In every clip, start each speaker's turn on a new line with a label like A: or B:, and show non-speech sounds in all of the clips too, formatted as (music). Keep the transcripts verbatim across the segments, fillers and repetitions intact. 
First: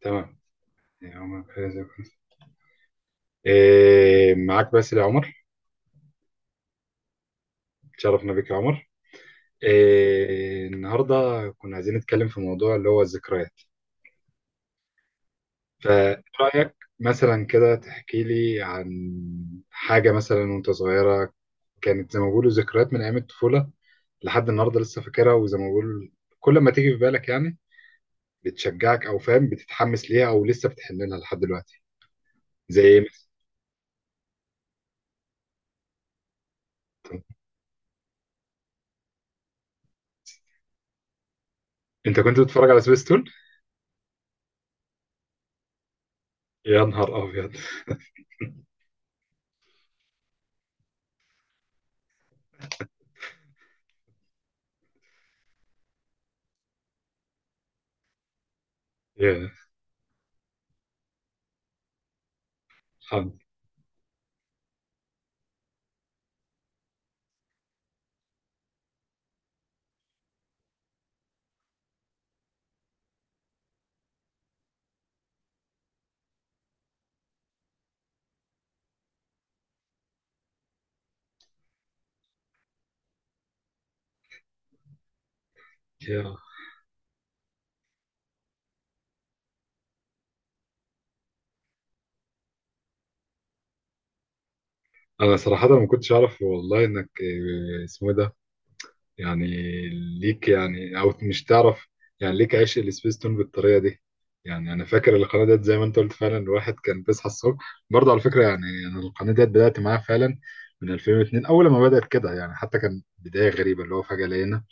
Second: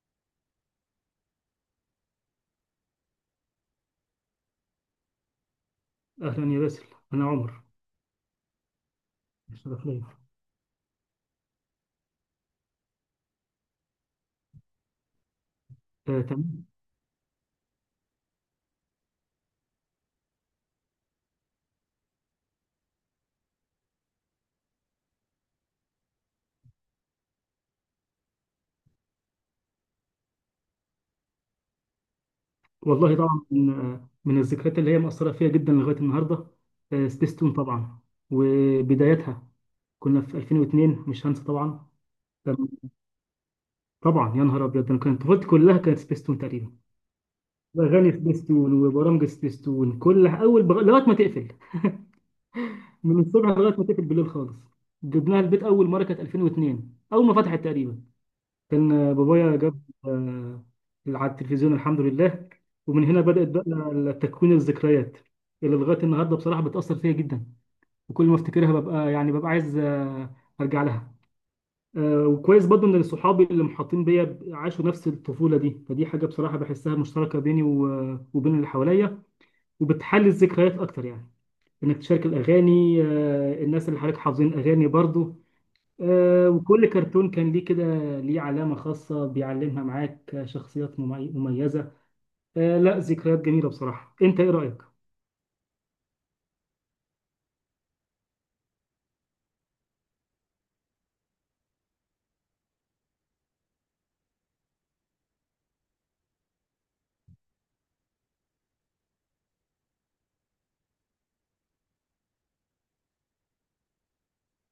A: تمام. يا عمر فايز يا فايز. إيه، معاك باسل يا عمر.
B: أهلا يا باسل. أنا عمر.
A: تشرفنا بك يا عمر.
B: الشرف ليا.
A: إيه النهارده، كنا عايزين نتكلم في موضوع اللي هو الذكريات،
B: آه تمام.
A: فرأيك مثلا كده تحكي لي عن حاجة مثلا وانت صغيرة كانت زي ما بيقولوا ذكريات من أيام الطفولة لحد النهارده لسه فاكرها، وزي ما بقول كل ما تيجي في بالك يعني بتشجعك أو فاهم بتتحمس ليها أو لسه بتحن لها لحد دلوقتي. زي إيه
B: والله طبعا من, آه من الذكريات اللي هي مأثرة فيها جدا لغاية النهاردة. آه
A: مثلا؟
B: سبيستون طبعا وبدايتها، كنا في ألفين واتنين، مش هنسى طبعا.
A: انت كنت
B: تمام.
A: بتتفرج على سبيستون؟
B: طبعا يا نهار أبيض، أنا كانت طفولتي كلها كانت سبيستون تقريبا.
A: يا نهار أبيض.
B: أغاني سبيستون وبرامج سبيستون، كل أول بغ... لغاية ما تقفل، من الصبح لغاية ما تقفل بالليل خالص. جبناها البيت أول مرة كانت ألفين واتنين، أول ما فتحت تقريبا. كان
A: يا
B: بابايا جاب، آه، على التلفزيون، الحمد لله. ومن هنا
A: الحمد.
B: بدأت بقى تكوين الذكريات اللي لغاية النهاردة بصراحة بتأثر فيا جدا. وكل ما افتكرها ببقى يعني ببقى عايز، آه، أرجع لها. آه، وكويس برضو إن صحابي اللي محاطين بيا عاشوا نفس الطفولة دي، فدي حاجة بصراحة بحسها مشتركة بيني و- وبين اللي حواليا. وبتحلي الذكريات أكتر يعني، إنك تشارك الأغاني، آه، الناس اللي حواليك حافظين أغاني برضو. آه، وكل كرتون كان ليه كده، ليه علامة خاصة بيعلمها معاك. آه، شخصيات ممي- مميزة. آه، لا، ذكريات جميلة بصراحة. انت ايه رأيك؟
A: انا صراحة ما كنتش اعرف والله انك آه، اسمه إيه ده، يعني ليك يعني او مش تعرف، يعني ليك عشق السبيس تون بالطريقة دي. يعني انا فاكر القناة ديت زي ما انت قلت فعلا، الواحد كان بيصحى الصبح برضه على فكرة يعني. انا القناة ديت بدأت معاها فعلا من ألفين اثنين، اول ما بدأت كده يعني. حتى كان بداية غريبة اللي هو فجأة لقينا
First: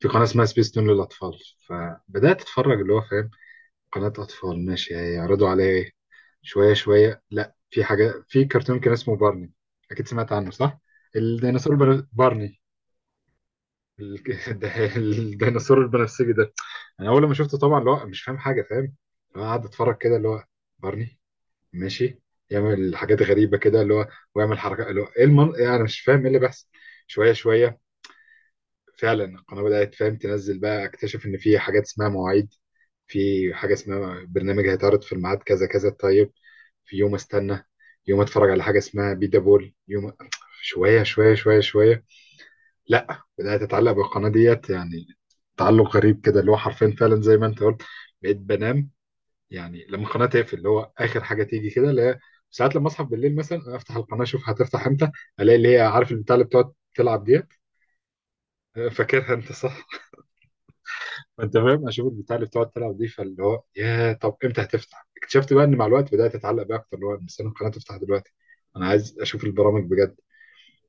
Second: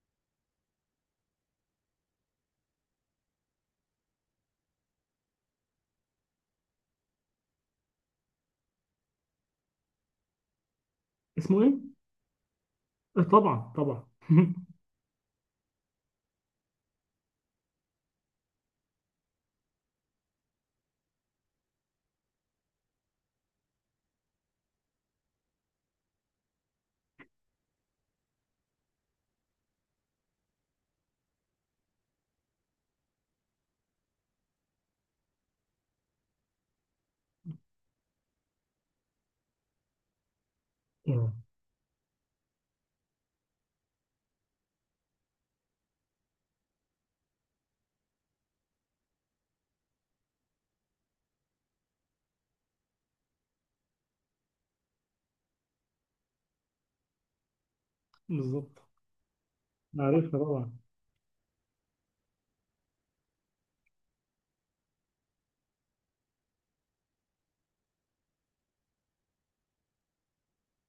A: في قناة اسمها سبيس تون للاطفال، فبدأت اتفرج اللي هو فاهم قناة اطفال ماشي هيعرضوا عليا ايه. شوية شوية، لا في حاجة، في كرتون كان اسمه بارني. أكيد سمعت عنه صح؟
B: اسمه
A: الديناصور
B: ايه؟
A: البن- بارني.
B: آه، طبعا طبعا.
A: ال- (laughs)
B: (laughs)
A: ده- الديناصور البنفسجي ده، أنا أول ما شفته طبعا اللي هو مش فاهم حاجة، فاهم اللي هو قاعد أتفرج كده اللي هو بارني ماشي، يعمل حاجات غريبة كده اللي هو ويعمل حركات اللي هو إيه المن... يعني أنا مش فاهم إيه اللي بيحصل. شوية شوية فعلا القناة بدأت فاهم تنزل، بقى أكتشف إن في حاجات اسمها مواعيد، في حاجة اسمها برنامج هيتعرض في الميعاد كذا كذا. طيب، في يوم استنى يوم، اتفرج على حاجه اسمها بيدا بول يوم. شويه
B: آه،
A: شويه شويه شويه لا، بدات اتعلق بالقناه ديت يعني، تعلق غريب كده اللي هو حرفيا فعلا زي ما انت قلت. بقيت بنام يعني لما القناه تقفل اللي هو اخر حاجه تيجي كده اللي هي، ساعات لما اصحى بالليل مثلا افتح القناه اشوف هتفتح امتى، الاقي اللي هي عارف البتاع اللي بتقعد تلعب ديت.
B: بالظبط.
A: (laughs) فاكرها انت صح.
B: عارفها طبعا.
A: (laughs) فانت فاهم اشوف البتاع اللي بتقعد تلعب دي، فاللي هو يا طب امتى هتفتح. اكتشفت بقى ان مع الوقت بدات اتعلق بقى اكتر اللي هو مستني القناه تفتح دلوقتي، انا عايز اشوف البرامج بجد.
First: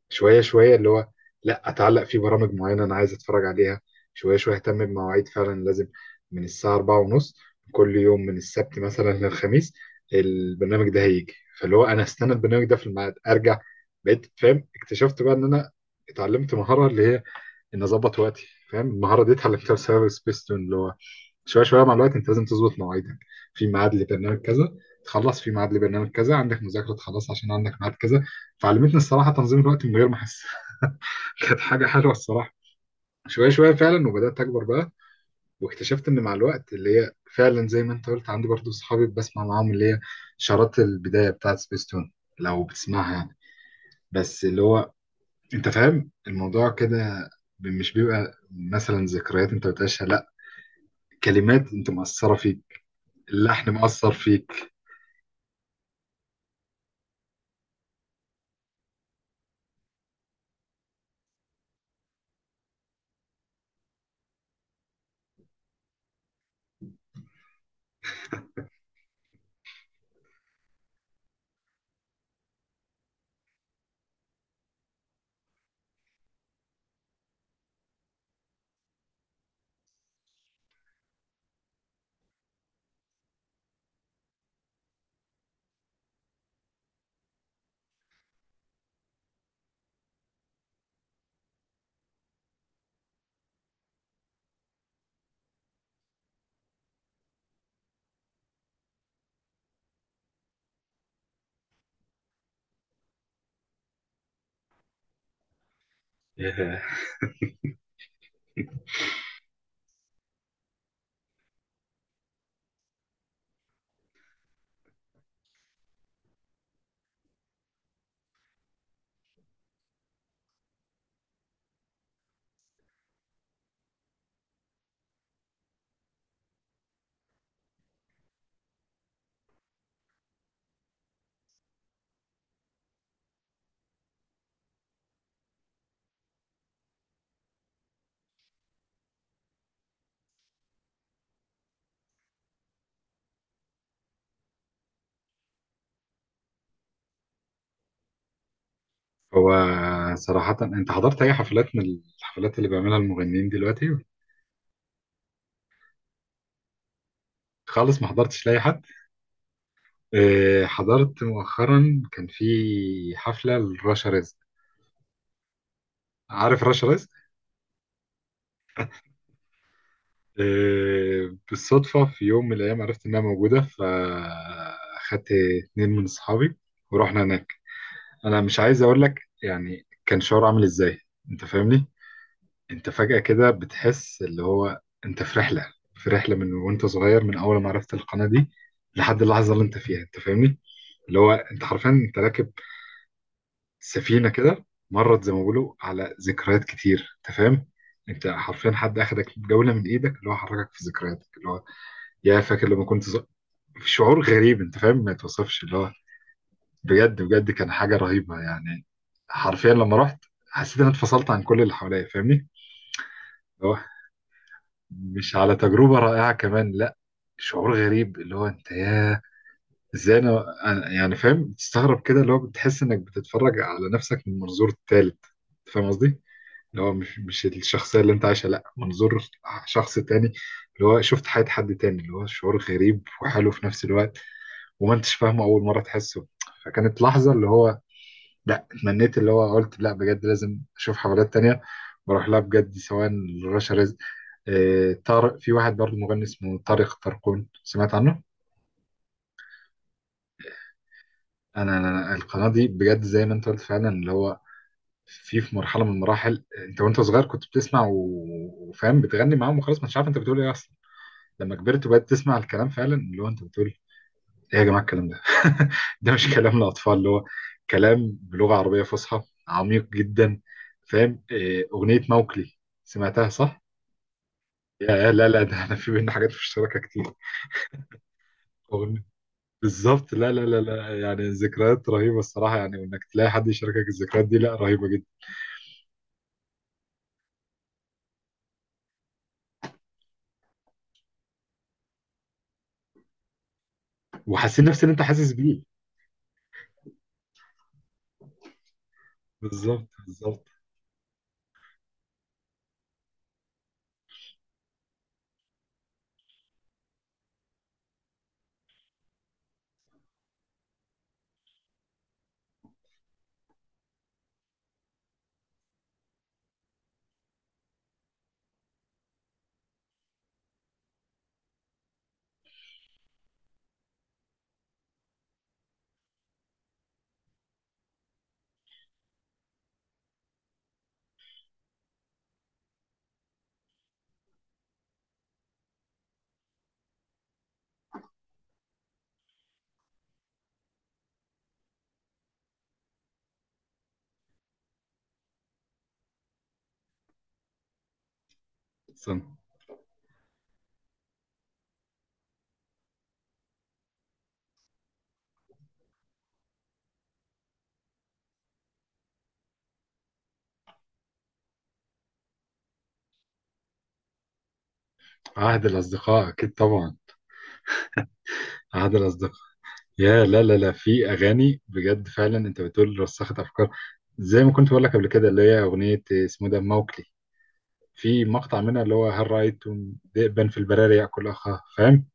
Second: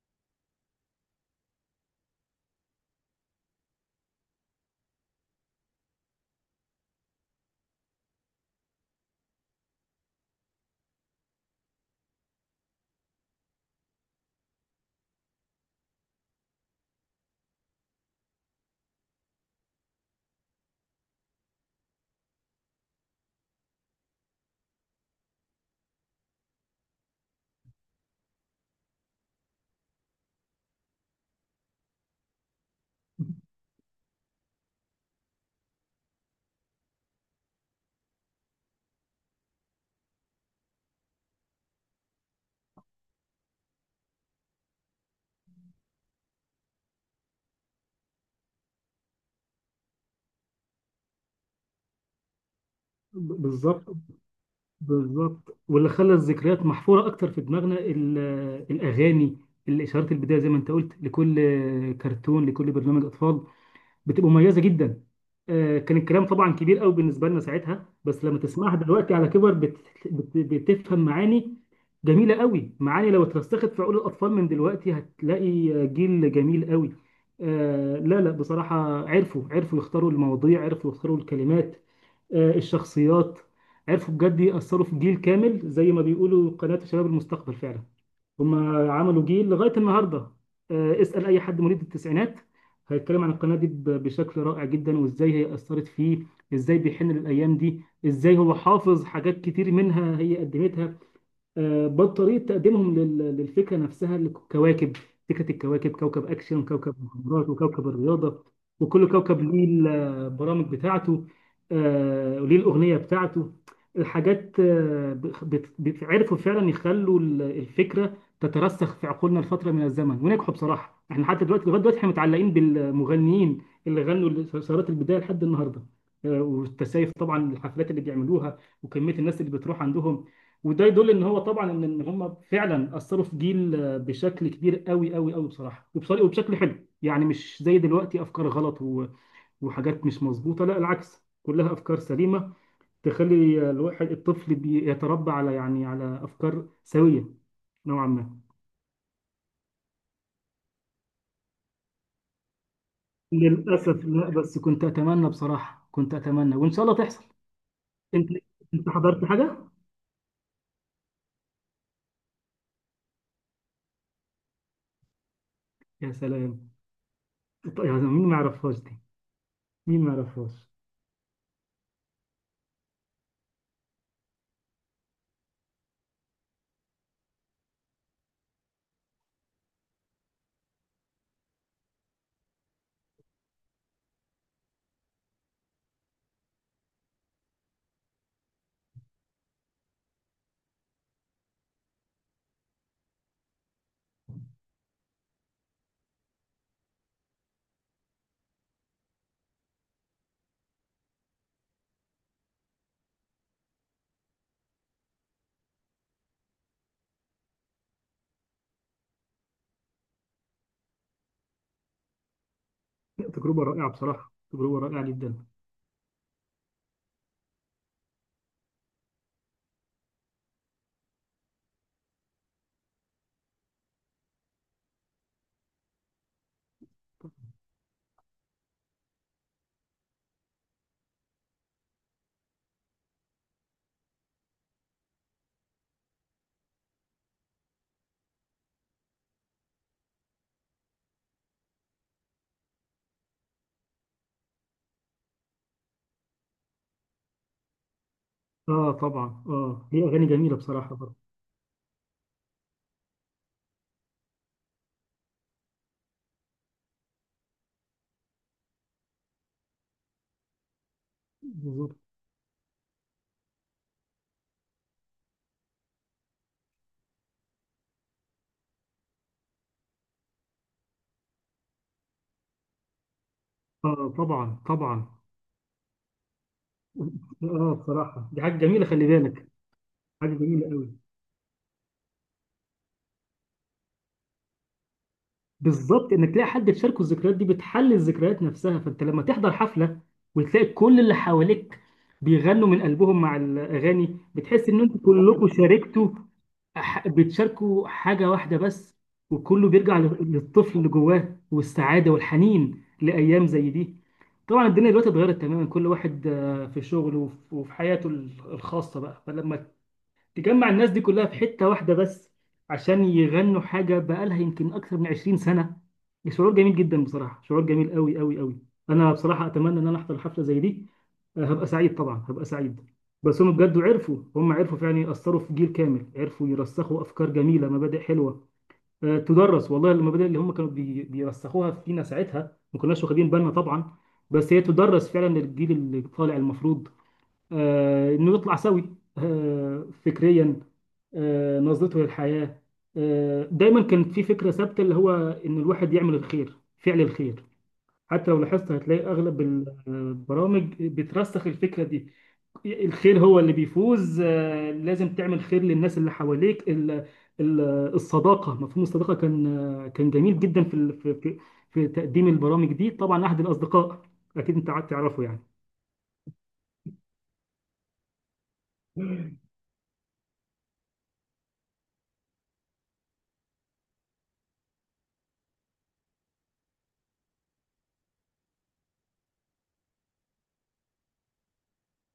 A: شويه شويه اللي هو لا، اتعلق في برامج معينه انا عايز اتفرج عليها. شويه شويه اهتم بمواعيد فعلا، لازم من الساعه أربعة ونص كل يوم من السبت مثلا للخميس البرنامج ده هيجي، فاللي هو انا استنى البرنامج ده في الميعاد ارجع. بقيت فاهم اكتشفت بقى ان انا اتعلمت مهاره اللي هي ان اظبط وقتي، فاهم المهاره دي اتعلمتها بسبب سبيستون. اللي هو شويه شويه مع الوقت انت لازم تظبط مواعيدك، في ميعاد لبرنامج كذا تخلص، في ميعاد لبرنامج كذا، عندك مذاكره تخلص عشان عندك ميعاد كذا. فعلمتني الصراحه تنظيم الوقت من غير ما احس. كانت حاجة حلوة الصراحة. شوية شوية فعلا، وبدأت أكبر بقى، واكتشفت إن مع الوقت اللي هي فعلا زي ما أنت قلت عندي برضو صحابي بسمع معاهم اللي هي شارات البداية بتاعت سبيستون لو بتسمعها يعني. بس اللي هو أنت فاهم الموضوع كده، ب- مش بيبقى مثلا ذكريات أنت بتعيشها، لا، كلمات أنت مأثرة فيك،
B: ب-
A: اللحن
B: بالظبط.
A: مأثر فيك.
B: بالظبط، واللي خلى الذكريات محفورة اكتر في دماغنا ال- آه، الاغاني، الاشارات البداية، زي ما انت قلت، لكل آه، كرتون، لكل برنامج اطفال، بتبقى مميزه جدا. آه، كان الكلام طبعا كبير قوي بالنسبه لنا ساعتها، بس لما تسمعها دلوقتي على كبر بت... بت... بتفهم معاني جميله قوي. معاني لو اترسخت في عقول الاطفال من دلوقتي، هتلاقي جيل جميل قوي. آه لا لا، بصراحه عرفوا، عرفوا يختاروا المواضيع، عرفوا يختاروا الكلمات. آه الشخصيات، عرفوا بجد يأثروا في جيل كامل. زي ما بيقولوا قناة شباب المستقبل، فعلا هم عملوا جيل لغايه النهارده. آه، اسال اي حد مواليد التسعينات، هيتكلم عن القناه دي ب- بشكل رائع جدا، وازاي هي اثرت فيه، ازاي بيحن للايام دي، ازاي هو حافظ حاجات كتير منها هي قدمتها. آه، بطريقة تقديمهم لل- للفكرة نفسها، الكواكب، فكرة الكواكب، كوكب أكشن،
A: إيه.
B: كوكب مغامرات، وكوكب الرياضة، وكل كوكب ليه البرامج بتاعته. آه، وليه الأغنية بتاعته. الحاجات، آه، بت- بت- عرفوا فعلا يخلوا ال- الفكرة تترسخ في عقولنا لفترة من الزمن، ونجحوا بصراحة. احنا حتى دلوقتي لغاية دلوقتي احنا متعلقين بالمغنيين اللي غنوا ثورات البداية لحد النهاردة. آه، والتسايف طبعا، الحفلات اللي بيعملوها وكمية الناس اللي بتروح عندهم، وده يدل ان هو طبعا ان إن هم فعلا اثروا في جيل، آه، بشكل كبير قوي قوي قوي بصراحه. وبصراحه وبشكل حلو يعني، مش زي دلوقتي افكار غلط و- وحاجات مش مظبوطه. لا العكس، كلها افكار سليمه تخلي الواحد الطفل بيتربى على يعني على افكار سويه نوعا ما.
A: هو صراحة أنت حضرت أي حفلات من الحفلات اللي بيعملها المغنيين دلوقتي؟
B: للاسف لا، بس كنت اتمنى بصراحه، كنت اتمنى وان شاء الله تحصل.
A: خالص ما
B: انت
A: حضرتش لأي حد؟
B: انت حضرت حاجه؟
A: آه، حضرت مؤخرا، كان في حفلة لرشا رزق.
B: يا
A: عارف
B: سلام،
A: رشا رزق.
B: طيب يعني مين ما يعرفهاش دي، مين ما يعرفهاش.
A: آه، بالصدفة في يوم من الأيام عرفت إنها موجودة، فأخدت اتنين من أصحابي ورحنا هناك. أنا مش عايز أقول لك يعني كان شعور عامل إزاي، أنت فاهمني. أنت فجأة كده بتحس اللي هو أنت في رحلة، في رحلة من وأنت صغير، من أول ما عرفت القناة دي لحد اللحظة اللي أنت فيها، أنت فاهمني. اللي هو أنت حرفيا أنت راكب سفينة كده، مرت زي ما بيقولوا على ذكريات كتير، انت فاهم انت حرفيا حد اخدك جولة من ايدك اللي هو حركك في ذكرياتك، اللي هو يا فاكر لما كنت صغ- في شعور غريب انت فاهم ما يتوصفش اللي هو، بجد بجد كان حاجة رهيبة يعني. حرفيا لما رحت حسيت ان انا اتفصلت عن كل اللي حواليا فاهمني.
B: تجربه
A: اللي هو
B: رائعه بصراحه، تجربه رائعه
A: مش
B: جدا.
A: على تجربة رائعة كمان لا، شعور غريب اللي هو انت يا ازاي انا انا- يعني فاهم تستغرب كده اللي هو بتحس انك بتتفرج على نفسك من منظور تالت، أنت فاهم قصدي. اللي هو مش مش الشخصية اللي انت عايشها، لا منظور شخص تاني، اللي هو شفت حياة حد تاني اللي هو شعور غريب وحلو في نفس الوقت، وما انتش فاهمه أول مرة تحسه. فكانت لحظة اللي هو لا، اتمنيت اللي هو قلت لا بجد لازم أشوف حفلات تانية، بروح لها بجد، سواء رشا رزق آه، طارق، في واحد برضه مغني اسمه طارق طرقون، سمعت عنه؟
B: اه طبعا، اه هي اغاني جميله بصراحه برضه.
A: أنا أنا- القناة دي بجد زي ما انت قلت فعلا اللي هو في في مرحلة من المراحل انت وانت صغير كنت بتسمع و- وفاهم بتغني معاهم وخلاص مش عارف انت بتقول ايه اصلا. لما كبرت
B: بالظبط.
A: وبقيت تسمع الكلام فعلا اللي هو انت بتقول ايه، يا جماعه الكلام ده! (laughs) ده مش كلام لاطفال، اللي هو كلام بلغه عربيه فصحى عميق جدا، فاهم إيه، اغنيه موكلي، سمعتها صح؟
B: اه طبعا
A: يا
B: طبعا.
A: لا لا ده احنا في بينا حاجات مشتركه كتير.
B: اه بصراحه دي حاجه جميله،
A: أغنية-
B: خلي بالك.
A: بالظبط،
B: حاجه
A: لا لا لا
B: جميله قوي.
A: لا يعني ذكريات رهيبه الصراحه يعني، وانك تلاقي حد يشاركك الذكريات دي لا رهيبه جدا.
B: بالظبط، انك تلاقي حد تشاركه الذكريات دي بتحلي الذكريات نفسها. فانت لما تحضر حفله وتلاقي كل اللي حواليك بيغنوا من قلبهم مع الاغاني،
A: وحاسين
B: بتحس ان
A: نفس اللي
B: انتوا
A: انت حاسس
B: كلكم
A: بيه.
B: شاركتوا، ح- بتشاركوا حاجة واحدة بس. وكله
A: بالظبط
B: بيرجع لل-
A: بالظبط.
B: للطفل اللي جواه، والسعادة والحنين لأيام زي دي. طبعا الدنيا دلوقتي اتغيرت تماما، كل واحد آه، في شغله وف- وفي حياته ال- الخاصة بقى، فلما تجمع الناس دي كلها في حتة واحدة بس عشان يغنوا حاجة بقالها يمكن أكثر من عشرين سنة، شعور جميل جدا بصراحة، شعور جميل قوي قوي قوي. أنا بصراحة أتمنى إن أنا أحضر حفلة زي دي. آه، هبقى سعيد طبعا، هبقى سعيد. بس هم بجد عرفوا، هم عرفوا فعلا يأثروا في جيل كامل، عرفوا يرسخوا أفكار جميلة، مبادئ حلوة. آه، تدرس والله، المبادئ اللي هم كانوا بي- بيرسخوها فينا ساعتها ما كناش واخدين بالنا طبعا، بس هي تدرس فعلا للجيل اللي طالع. المفروض، آه، انه يطلع سوي، آه، فكريا، آه، نظرته للحياة. آه، دايما كان في فكرة ثابتة اللي هو ان الواحد يعمل الخير، فعل الخير. حتى لو لاحظت هتلاقي
A: سم.
B: اغلب ال- البرامج بترسخ الفكرة دي، الخير هو اللي بيفوز. آه، لازم تعمل خير للناس اللي حواليك. ال- ال- الصداقة، مفهوم الصداقة كان، آه، كان جميل جدا في ال- في في في تقديم البرامج دي طبعا، احد الاصدقاء، اكيد انت قعدت تعرفه يعني.
A: عهد الاصدقاء اكيد طبعا. عهد الاصدقاء. يا لا لا لا في اغاني بجد فعلا انت بتقول رسخت افكار، زي ما كنت بقول لك قبل كده اللي هي اغنيه اسمه ده موكلي، في مقطع منها اللي هو هل رايتم ذئبا في البراري ياكل اخاه، فاهم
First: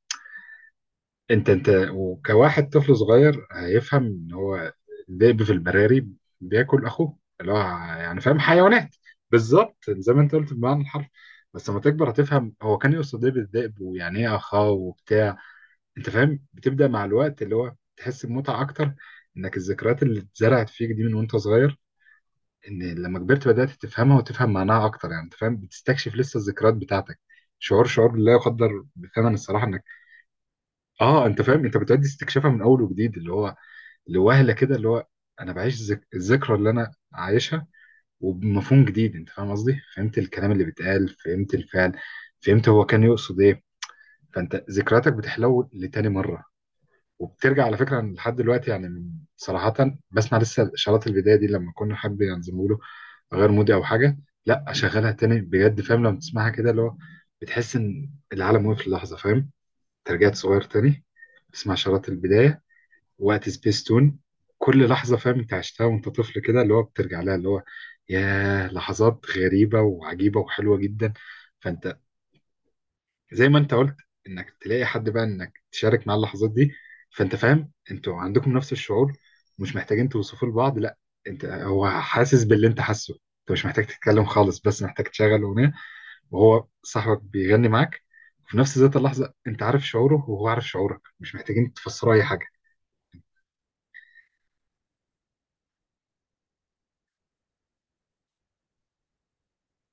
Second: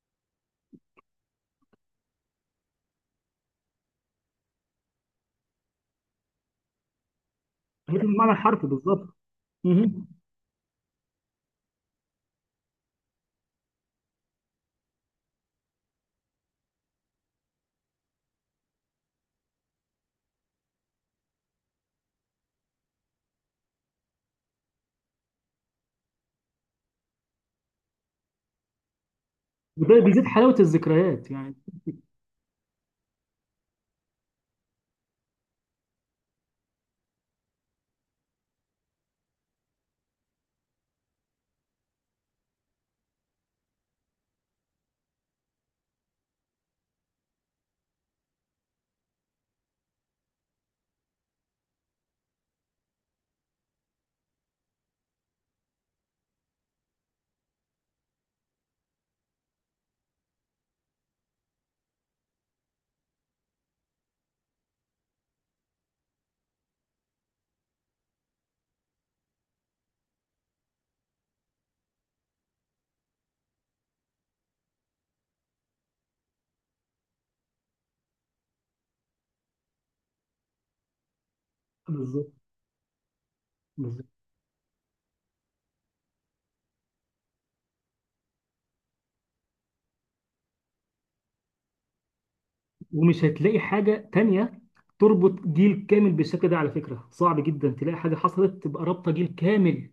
A: انت انت وكواحد طفل صغير هيفهم ان هو الذئب في البراري بياكل اخوه اللي هو
B: هو ده
A: يعني
B: المعنى
A: فاهم
B: الحرفي
A: حيوانات.
B: بالظبط.
A: بالظبط
B: مهم.
A: زي ما انت قلت بمعنى الحرف. بس لما تكبر هتفهم هو كان يقصد ايه بالذئب ويعني ايه اخاه وبتاع، انت فاهم بتبدا مع الوقت اللي هو تحس بمتعه اكتر، انك الذكريات اللي اتزرعت فيك دي من وانت صغير ان لما كبرت بدات تفهمها وتفهم معناها اكتر يعني، انت فاهم بتستكشف لسه الذكريات بتاعتك، شعور شعور لا يقدر بثمن الصراحه انك
B: وده بيزيد حلاوة
A: اه.
B: الذكريات
A: انت
B: يعني.
A: فاهم انت بتعدي استكشافها من اول وجديد اللي هو لوهله كده اللي هو انا بعيش ذك... الذكرى اللي انا عايشها وبمفهوم جديد، انت فاهم قصدي، فهمت الكلام اللي بيتقال، فهمت الفعل، فهمت هو كان يقصد ايه. فانت ذكرياتك بتحلو لتاني مره، وبترجع على فكره لحد دلوقتي يعني صراحه. بسمع لسه شراط البدايه دي لما كنا حد ينظموا له غير مودي او حاجه، لا اشغلها تاني بجد، فاهم لما تسمعها كده اللي هو بتحس ان العالم وقف للحظه، فاهم انت رجعت صغير تاني، بتسمع شراط البدايه وقت سبيس تون كل لحظه، فاهم انت عشتها وانت طفل كده اللي هو بترجع لها اللي هو يا لحظات غريبه وعجيبه وحلوه جدا. فانت زي ما انت قلت انك تلاقي حد بقى انك تشارك معاه اللحظات دي، فانت فاهم انتوا عندكم نفس الشعور، مش محتاجين توصفوا لبعض، لا، انت هو
B: بالظبط،
A: حاسس باللي انت حاسه، انت مش محتاج
B: بالظبط.
A: تتكلم خالص بس محتاج تشغل اغنيه وهو صاحبك بيغني معاك، وفي نفس ذات اللحظه انت عارف شعوره وهو عارف شعورك، مش محتاجين تفسروا اي حاجه.
B: ومش هتلاقي حاجة تانية تربط جيل كامل بالشكل ده، على فكرة صعب جدا تلاقي حاجة حصلت تبقى رابطة جيل كامل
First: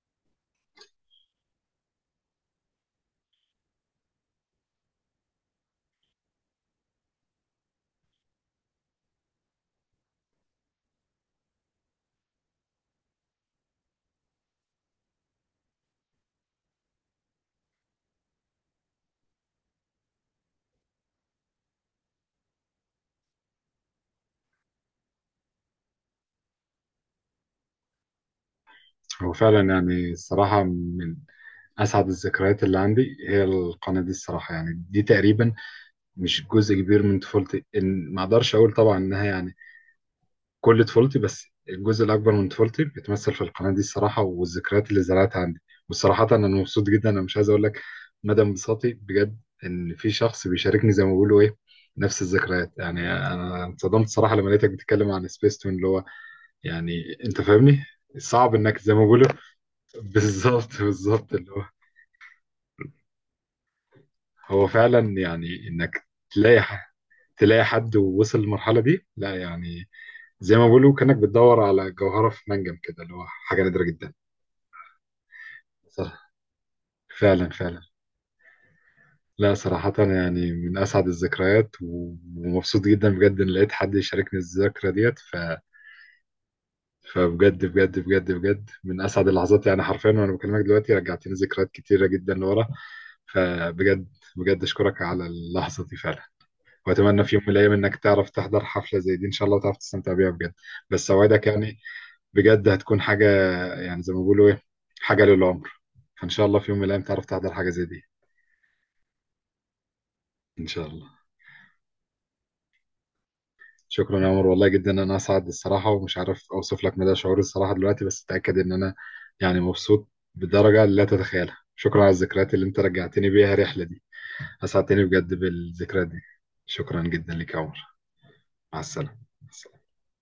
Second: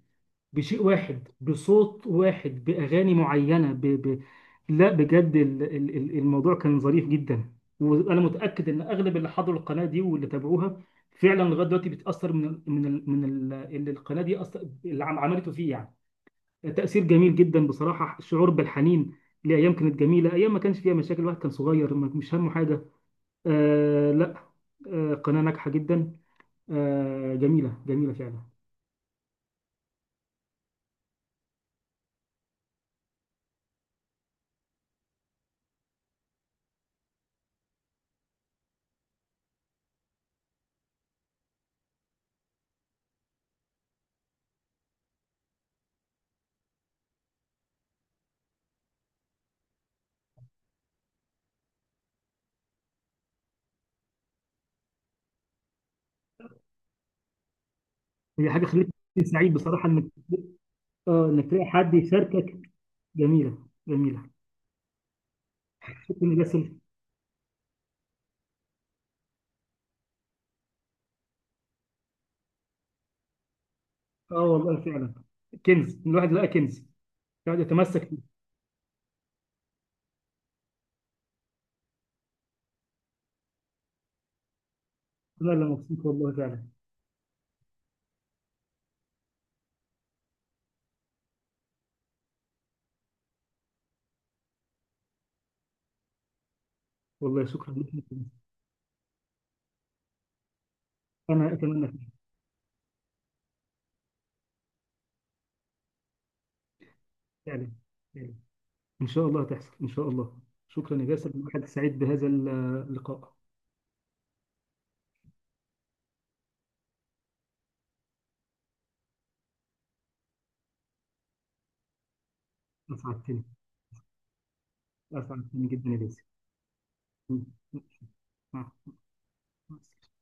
B: بشيء واحد، بصوت واحد، بأغاني معينة ب... ب... لا بجد، ال... ال... ال- الموضوع كان ظريف جدا. وأنا متأكد إن أغلب اللي حضروا القناة دي واللي تابعوها فعلا لغاية دلوقتي بيتأثر من ال... من ال... من ال... اللي القناة دي أص... اللي عم- عملته فيه يعني، تأثير جميل جدا بصراحة. الشعور بالحنين لأيام كانت جميلة، أيام ما كانش فيها مشاكل، الواحد كان صغير ما- مش همه حاجة. آه لا، آه قناة ناجحة جدا، آه جميلة جميلة فعلا.
A: هو فعلا يعني الصراحة من أسعد الذكريات اللي عندي هي القناة دي الصراحة يعني. دي تقريبا مش جزء كبير من طفولتي، إن ما أقدرش أقول طبعا إنها يعني كل طفولتي، بس الجزء الأكبر من طفولتي بيتمثل في القناة دي الصراحة، والذكريات اللي زرعتها عندي. والصراحة أنا مبسوط جدا، أنا مش عايز أقول لك مدى انبساطي بجد، إن في شخص بيشاركني زي ما بيقولوا إيه نفس الذكريات يعني. أنا انصدمت الصراحة لما لقيتك بتتكلم عن سبيس تون اللي هو يعني أنت فاهمني،
B: هي
A: صعب
B: حاجة
A: إنك
B: خلتني
A: زي ما بيقولوا.
B: سعيد بصراحة
A: (laughs)
B: إنك،
A: بالظبط
B: آه
A: بالظبط
B: إنك
A: اللي هو
B: تلاقي حد يشاركك. جميلة جميلة.
A: هو فعلا يعني إنك
B: شكرا، إن ده
A: تلاقي
B: سر.
A: ح- تلاقي حد ووصل للمرحلة دي لا يعني، زي ما بيقولوا كأنك بتدور على جوهرة في منجم كده اللي هو حاجة نادرة جدا.
B: آه والله فعلا، كنز،
A: صح.
B: الواحد لقى كنز
A: فعلا
B: يقعد
A: فعلا.
B: يتمسك فيه.
A: لا صراحة يعني من أسعد الذكريات و- ومبسوط جدا بجد إن لقيت حد يشاركني الذكرى ديت ف...
B: لا لا، مبسوط والله فعلا.
A: فبجد بجد بجد بجد من أسعد اللحظات يعني حرفيا، وأنا بكلمك دلوقتي رجعتني ذكريات كتيرة جدا لورا. فبجد بجد أشكرك على اللحظة دي فعلا، وأتمنى في يوم
B: والله
A: من الأيام
B: شكرا لك.
A: إنك تعرف تحضر حفلة زي دي إن شاء الله، وتعرف تستمتع بيها بجد. بس أوعدك
B: أنا
A: يعني
B: أتمنى.
A: بجد هتكون حاجة، يعني زي ما بيقولوا إيه، حاجة للعمر. فإن شاء الله في يوم من الأيام تعرف تحضر حاجة
B: فعلا،
A: زي دي
B: فعلا. إن شاء الله هتحصل إن شاء الله.
A: إن شاء
B: شكرا يا
A: الله.
B: باسل، الواحد سعيد بهذا اللقاء.
A: شكرا يا عمر والله جدا انا اسعد الصراحه، ومش عارف اوصف لك مدى شعوري الصراحه دلوقتي، بس اتاكد ان انا يعني مبسوط بدرجه لا تتخيلها. شكرا على الذكريات اللي انت رجعتني
B: أسعدتني.
A: بيها الرحله دي. اسعدتني بجد
B: أسعدتني جدا يا
A: بالذكريات دي.
B: باسل.
A: شكرا جدا
B: مع
A: لك يا عمر.
B: مع
A: مع السلامه.
B: السلامة.